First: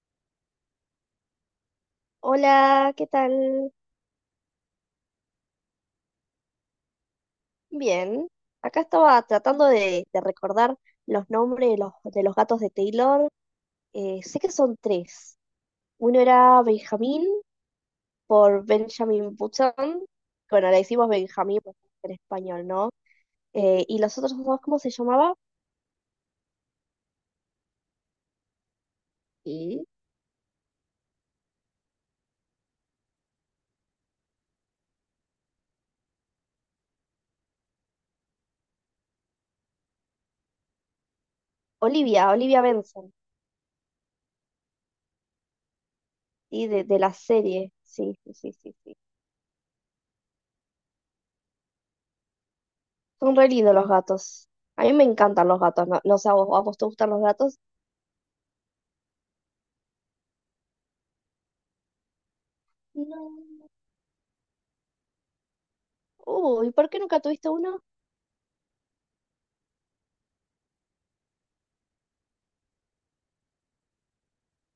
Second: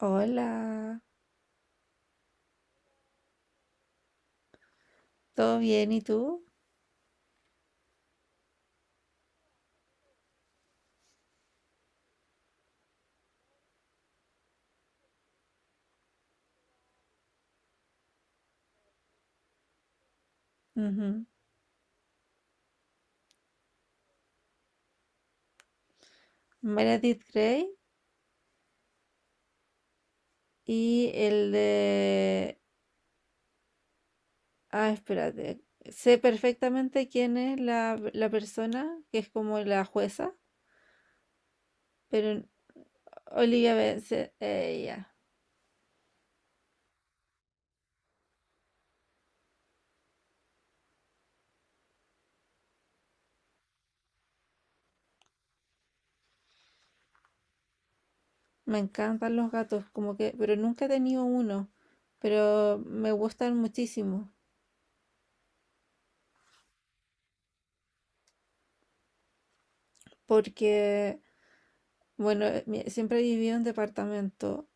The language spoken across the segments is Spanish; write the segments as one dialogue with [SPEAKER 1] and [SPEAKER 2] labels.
[SPEAKER 1] Hola,
[SPEAKER 2] Hola, ¿qué tal?
[SPEAKER 1] ¿todo bien? ¿Y tú?
[SPEAKER 2] Bien. Acá estaba tratando de recordar los nombres de los gatos de Taylor. Sé que son tres. Uno era Benjamín por Benjamin Button. Bueno, le decimos
[SPEAKER 1] Ujú.
[SPEAKER 2] Benjamín porque es en español, ¿no? Y los otros dos, ¿cómo se llamaba?
[SPEAKER 1] Meredith Grey
[SPEAKER 2] Y
[SPEAKER 1] y el de... Ah, espérate. Sé perfectamente quién es la persona que es como la jueza,
[SPEAKER 2] Olivia,
[SPEAKER 1] pero
[SPEAKER 2] Olivia Benson,
[SPEAKER 1] Olivia Benson, ella.
[SPEAKER 2] ¿sí? De la serie. Sí, sí, sí, sí, sí. Son re lindos los gatos. A mí me encantan los gatos, ¿no? No sé, a vos te gustan los gatos?
[SPEAKER 1] Me encantan los gatos, como que, pero nunca he tenido uno, pero me gustan
[SPEAKER 2] No.
[SPEAKER 1] muchísimo
[SPEAKER 2] Uy, ¿por qué nunca tuviste uno?
[SPEAKER 1] porque, bueno, siempre he vivido en departamento.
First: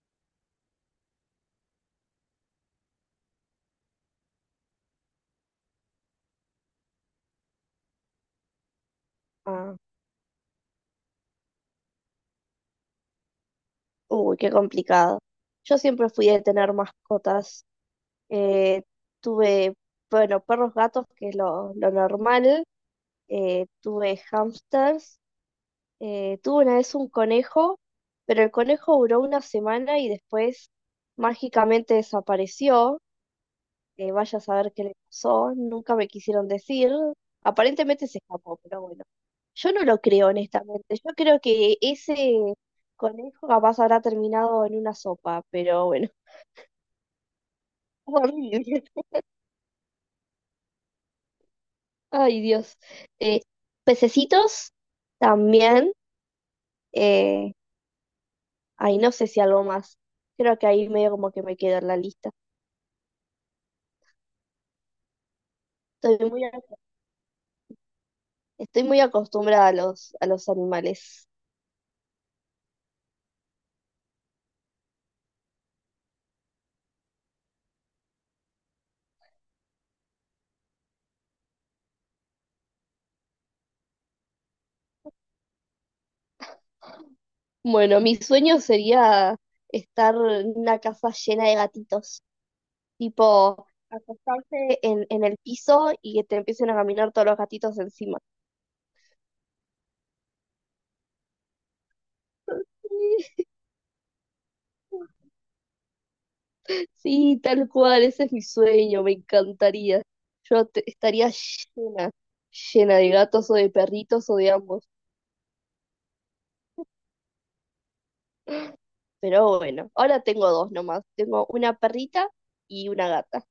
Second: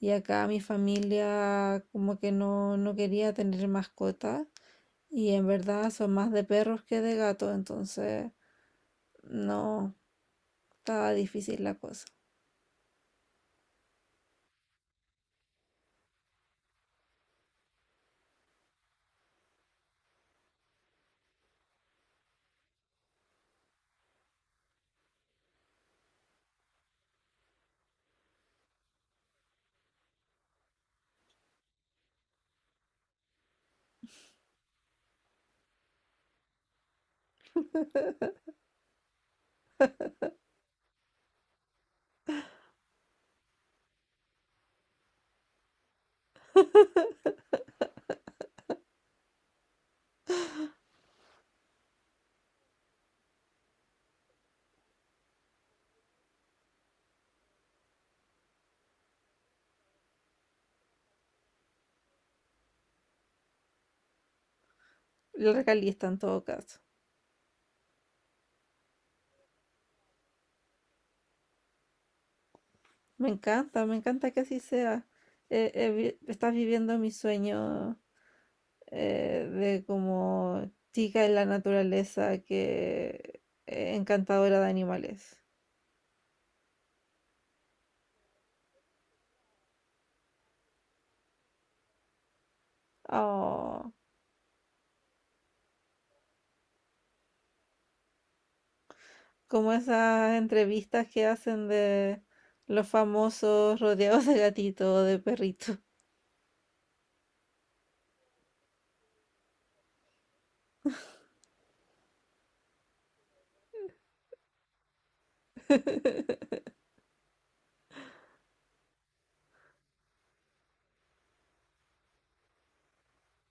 [SPEAKER 1] Y acá mi familia como que no quería tener mascota. Y en verdad son más de perros que de gatos, entonces
[SPEAKER 2] Ah,
[SPEAKER 1] no, estaba difícil la cosa.
[SPEAKER 2] uy, qué complicado. Yo siempre fui de tener mascotas. Eh, tuve, bueno, perros, gatos, que es lo normal. Tuve hamsters. Tuve una vez un conejo, pero el conejo duró una semana y después mágicamente desapareció. Vaya a saber qué le pasó, nunca me quisieron decir, aparentemente se escapó, pero bueno, yo no lo creo honestamente, yo creo que ese conejo capaz habrá terminado en una sopa, pero bueno, horrible. Ay Dios. Eh, Pececitos también, eh, ay no sé si algo más, creo que ahí medio como que me quedo en la lista,
[SPEAKER 1] La realista en
[SPEAKER 2] estoy
[SPEAKER 1] todo
[SPEAKER 2] muy, a-
[SPEAKER 1] caso.
[SPEAKER 2] estoy muy acostumbrada a los animales.
[SPEAKER 1] Me encanta que así sea. Estás viviendo mi sueño, de como chica en la naturaleza que, encantadora de animales.
[SPEAKER 2] Bueno, mi sueño sería estar en una casa llena de gatitos, tipo
[SPEAKER 1] Oh.
[SPEAKER 2] acostarse en el piso y que te empiecen a caminar todos los gatitos encima.
[SPEAKER 1] Como esas entrevistas que hacen de los famosos rodeados de gatito o de perrito.
[SPEAKER 2] Sí, tal cual, ese es mi sueño, me encantaría. Estaría llena, llena de gatos o de perritos o de ambos. Pero bueno, ahora tengo dos nomás. Tengo una perrita y una gata.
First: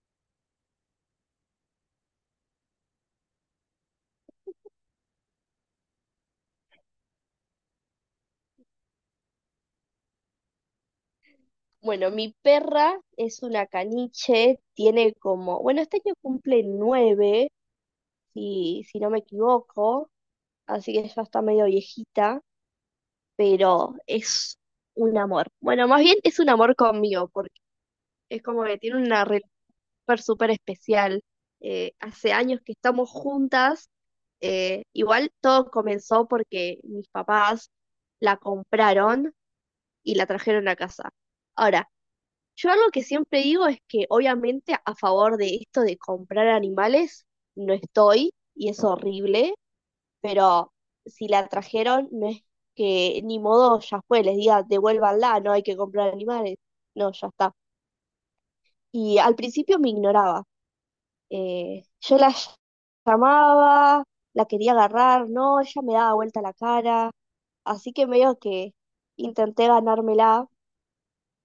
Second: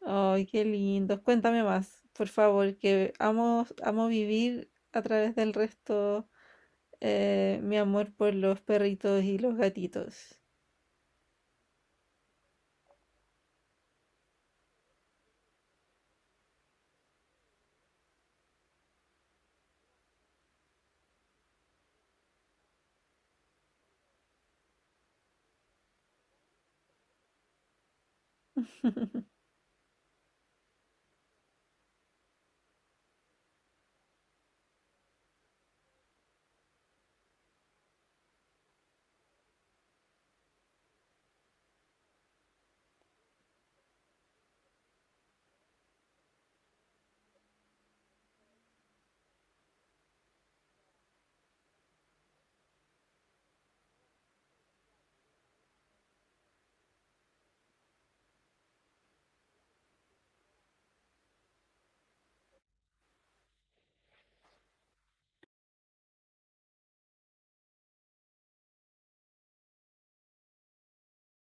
[SPEAKER 1] Ay, qué lindos. Cuéntame más, por favor, que amo, amo vivir a través del resto, mi amor por los perritos y los gatitos.
[SPEAKER 2] Bueno, mi perra es una caniche, tiene como, bueno, este año cumple nueve si no me equivoco, así que ya está medio viejita, pero es un amor. Bueno, más bien es un amor conmigo, porque es como que tiene una relación súper súper especial. Hace años que estamos juntas, igual todo comenzó porque mis papás la compraron y la trajeron a casa. Ahora, yo algo que siempre digo es que obviamente a favor de esto de comprar animales no estoy y es horrible, pero si la trajeron, no es que ni modo, ya fue, les diga, devuélvanla, no hay que comprar animales. No, ya está. Y al principio me ignoraba. Eh, yo la ll- llamaba, la quería agarrar, no, ella me daba vuelta la cara, así que medio que intenté ganármela.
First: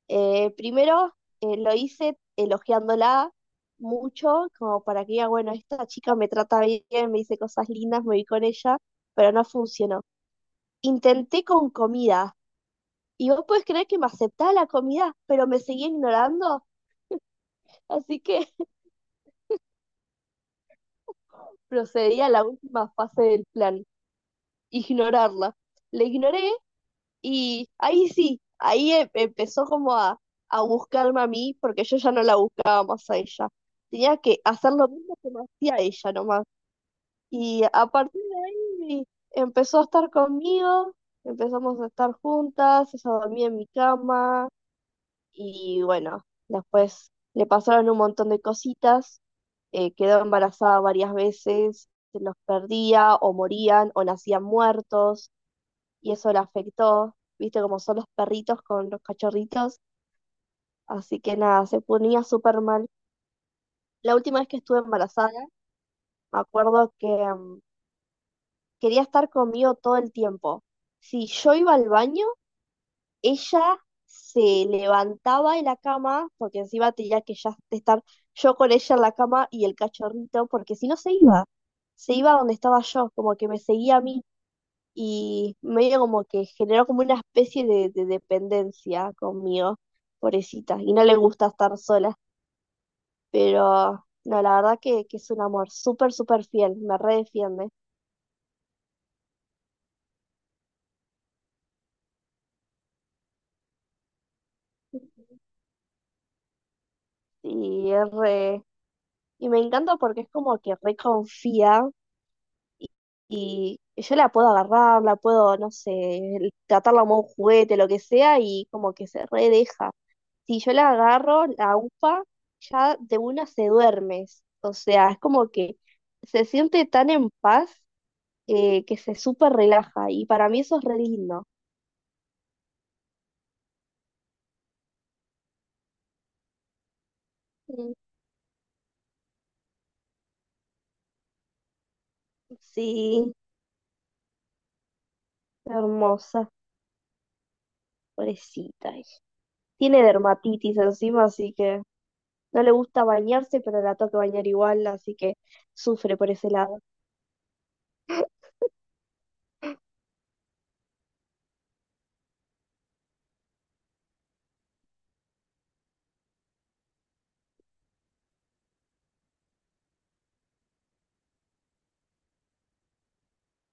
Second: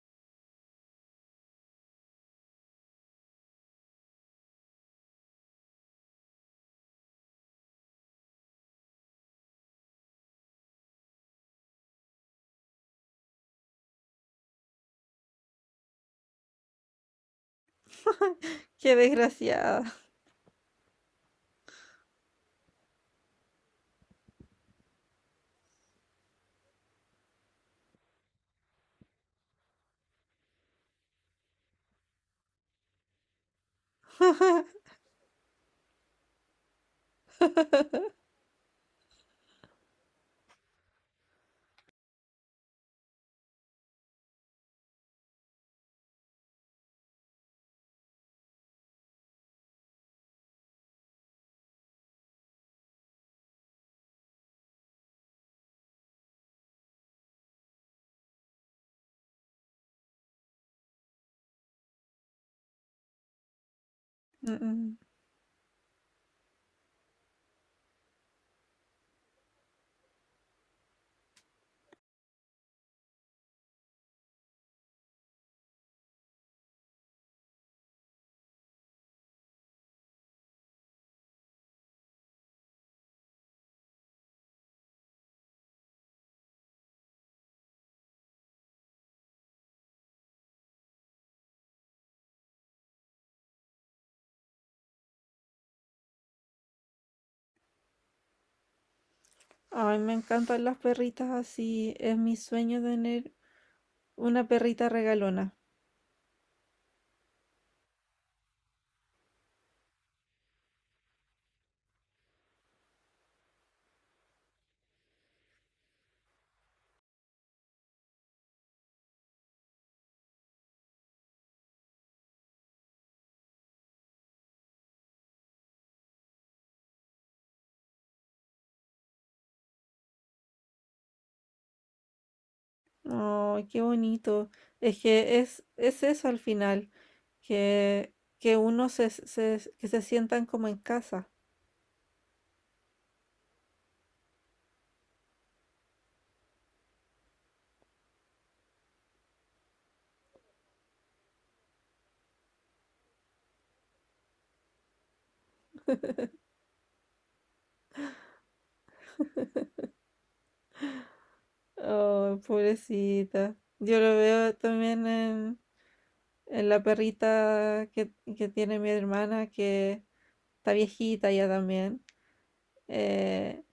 [SPEAKER 2] Primero lo hice elogiándola mucho, como para que diga, bueno, esta chica me trata bien, me dice cosas lindas, me vi con ella, pero no funcionó. Intenté con comida y vos podés creer que me aceptaba la comida, pero me seguía ignorando, así que
[SPEAKER 1] Qué desgraciada.
[SPEAKER 2] procedí a la última fase del plan, ignorarla. La ignoré y ahí sí, empezó como a buscarme a mí porque yo ya no la buscaba más a ella. Tenía que hacer lo mismo que me hacía ella nomás. Y a partir de ahí empezó a estar conmigo, empezamos a estar juntas, ella dormía en mi cama. Y bueno, después le pasaron un montón de cositas, quedó embarazada varias veces, se los perdía o morían o nacían muertos y eso la afectó, viste como son los perritos con los cachorritos, así que nada, se ponía súper mal. La última vez
[SPEAKER 1] Mm,
[SPEAKER 2] que estuve
[SPEAKER 1] mm.
[SPEAKER 2] embarazada, me acuerdo que quería estar conmigo todo el tiempo. Si yo iba al baño, ella se levantaba de la cama, porque encima tenía que ya estar yo con ella en la cama y el cachorrito, porque si no se iba, se iba donde estaba yo, como que me seguía a mí y medio como que generó como una especie de dependencia conmigo, pobrecita, y no le gusta estar sola, pero no, la verdad que es un amor súper, súper fiel, me redefiende
[SPEAKER 1] Ay, me encantan las perritas así. Es mi sueño tener una perrita regalona.
[SPEAKER 2] y es re... Y me encanta porque es como que reconfía. Y yo la puedo agarrar, la puedo, no sé, tratarla como un juguete, lo que sea, y como que se redeja. Si yo la agarro, la upa, ya de una se duerme. O sea, es como que se siente tan en paz, que se súper relaja. Y para mí eso es re lindo.
[SPEAKER 1] Ay, qué bonito. Es que es eso al final,
[SPEAKER 2] Mm,
[SPEAKER 1] que uno que se sientan como en casa.
[SPEAKER 2] sí, hermosa, pobrecita. Ella tiene dermatitis encima, así que no le gusta bañarse, pero la toca bañar igual, así que sufre por ese lado.
[SPEAKER 1] Oh, pobrecita. Yo lo veo también en la perrita que tiene mi hermana, que está viejita ya también. eh,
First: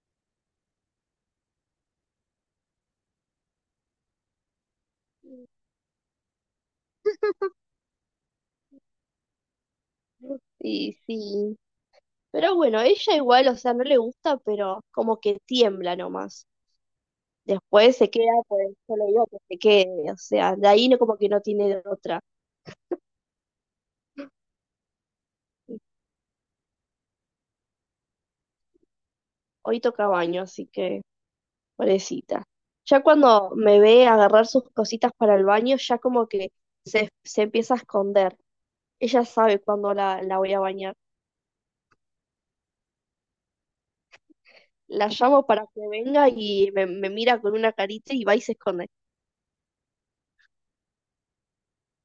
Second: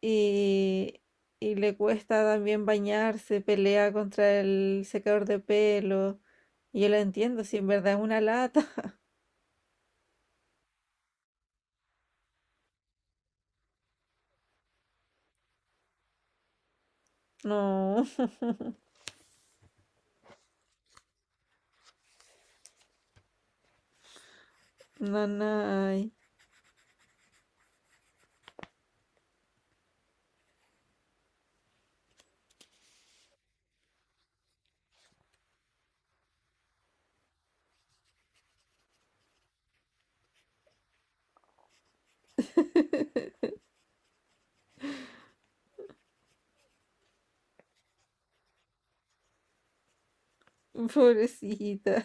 [SPEAKER 1] y, y le cuesta también bañarse, pelea contra el secador de pelo. Y yo la entiendo, si en verdad es una lata.
[SPEAKER 2] Sí, sí. Pero bueno, ella igual, o sea, no le gusta, pero como que tiembla nomás. Después
[SPEAKER 1] No,
[SPEAKER 2] se queda, pues yo le digo que se quede, o sea, de ahí no, como que no tiene de otra.
[SPEAKER 1] no, no.
[SPEAKER 2] Hoy toca baño, así que pobrecita. Ya cuando me ve agarrar sus cositas para el baño, ya como que se empieza a esconder. Ella sabe cuándo la voy a bañar. La llamo para que venga y me mira con una carita y va y se esconde.
[SPEAKER 1] Pobrecita.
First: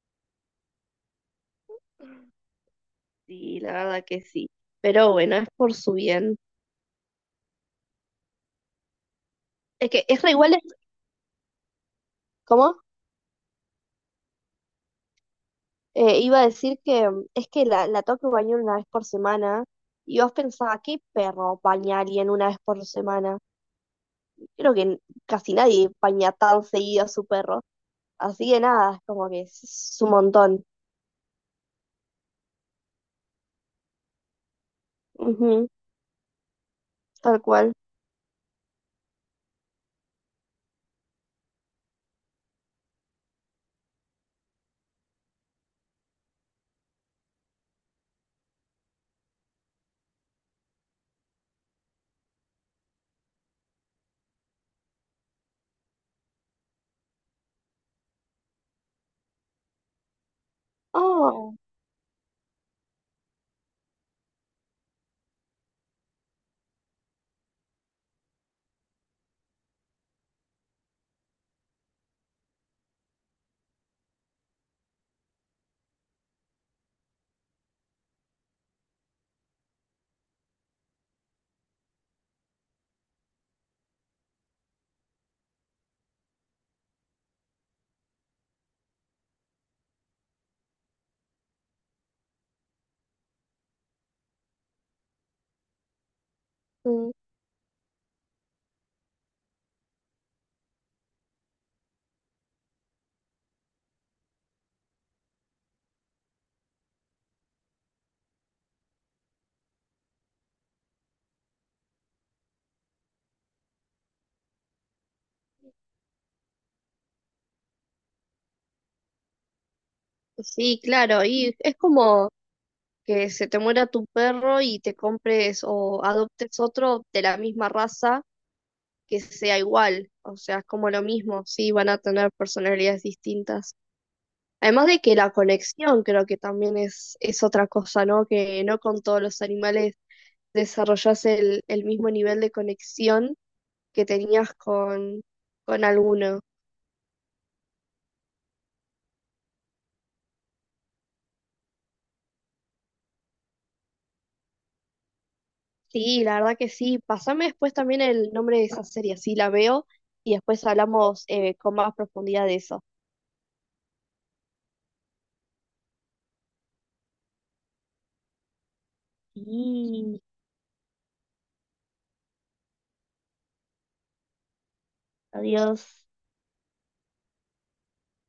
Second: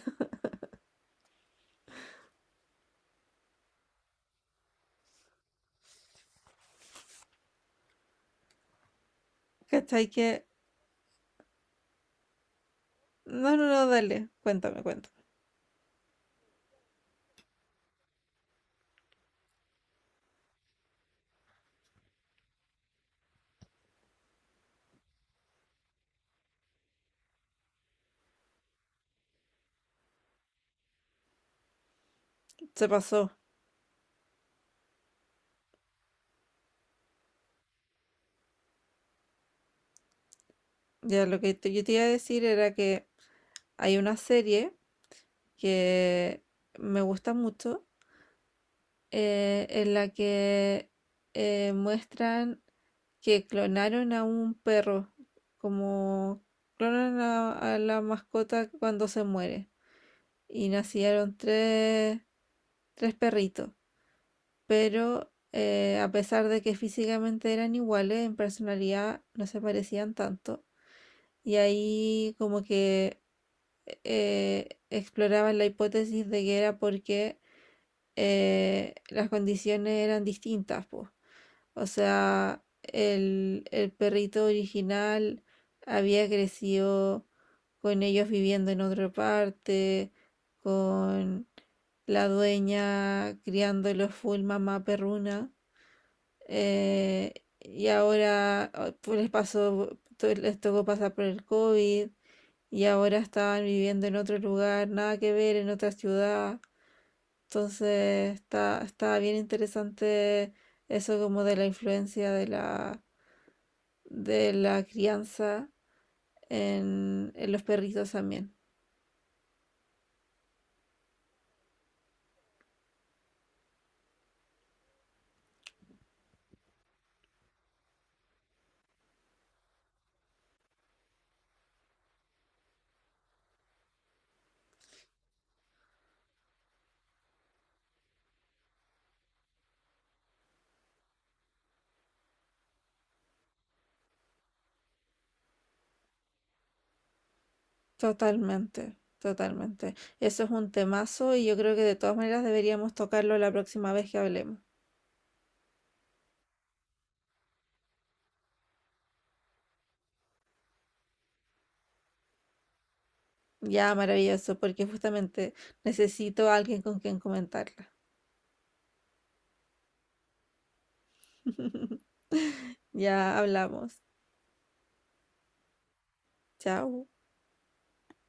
[SPEAKER 2] Sí, la verdad que sí. Pero bueno, es por su bien. Es que
[SPEAKER 1] ¿Cachai
[SPEAKER 2] es re
[SPEAKER 1] que?
[SPEAKER 2] igual, es, ¿cómo?
[SPEAKER 1] No, no, no, dale, cuéntame, cuéntame.
[SPEAKER 2] Iba a decir que es que la tengo que bañar una vez por semana. Y vos pensabas, ¿qué perro baña a alguien una vez por semana? Creo que casi nadie baña tan seguido a su perro. Así que nada, es como que es un montón.
[SPEAKER 1] Se pasó.
[SPEAKER 2] Ujú, tal cual.
[SPEAKER 1] Ya lo que yo te iba a decir era que hay una serie que me gusta mucho, en la que muestran que clonaron a un perro, como clonan a la mascota cuando se muere. Y nacieron
[SPEAKER 2] Oh,
[SPEAKER 1] tres, tres perritos, pero a pesar de que físicamente eran iguales, en personalidad no se parecían tanto. Y ahí como que exploraban la hipótesis de que era porque las condiciones eran distintas, po. O sea, el perrito original había crecido con ellos viviendo en otra parte, con la dueña criándolos full mamá perruna,
[SPEAKER 2] mm,
[SPEAKER 1] eh, y ahora oh, pues les pasó, les tocó pasar por el COVID y ahora estaban viviendo en otro lugar, nada que ver, en otra ciudad. Entonces está, está bien interesante eso como de la influencia de la crianza en los perritos también.
[SPEAKER 2] sí, claro. Y es como que se te muera tu perro y te compres o adoptes otro de la misma raza que sea igual, o sea, es como lo mismo, sí, van a tener personalidades distintas. Además de que la conexión creo que también es otra cosa, ¿no? Que no con todos los animales desarrollas el mismo nivel de conexión que tenías con alguno.
[SPEAKER 1] Totalmente, totalmente. Eso es un temazo y yo creo que de todas maneras deberíamos tocarlo la próxima vez que hablemos.
[SPEAKER 2] Sí, la verdad que sí. Pásame después también el nombre de esa serie, así la veo y después hablamos con más profundidad de eso.
[SPEAKER 1] Ya, maravilloso, porque justamente necesito a alguien con quien comentarla.
[SPEAKER 2] Y
[SPEAKER 1] Ya hablamos.
[SPEAKER 2] adiós.
[SPEAKER 1] Chao.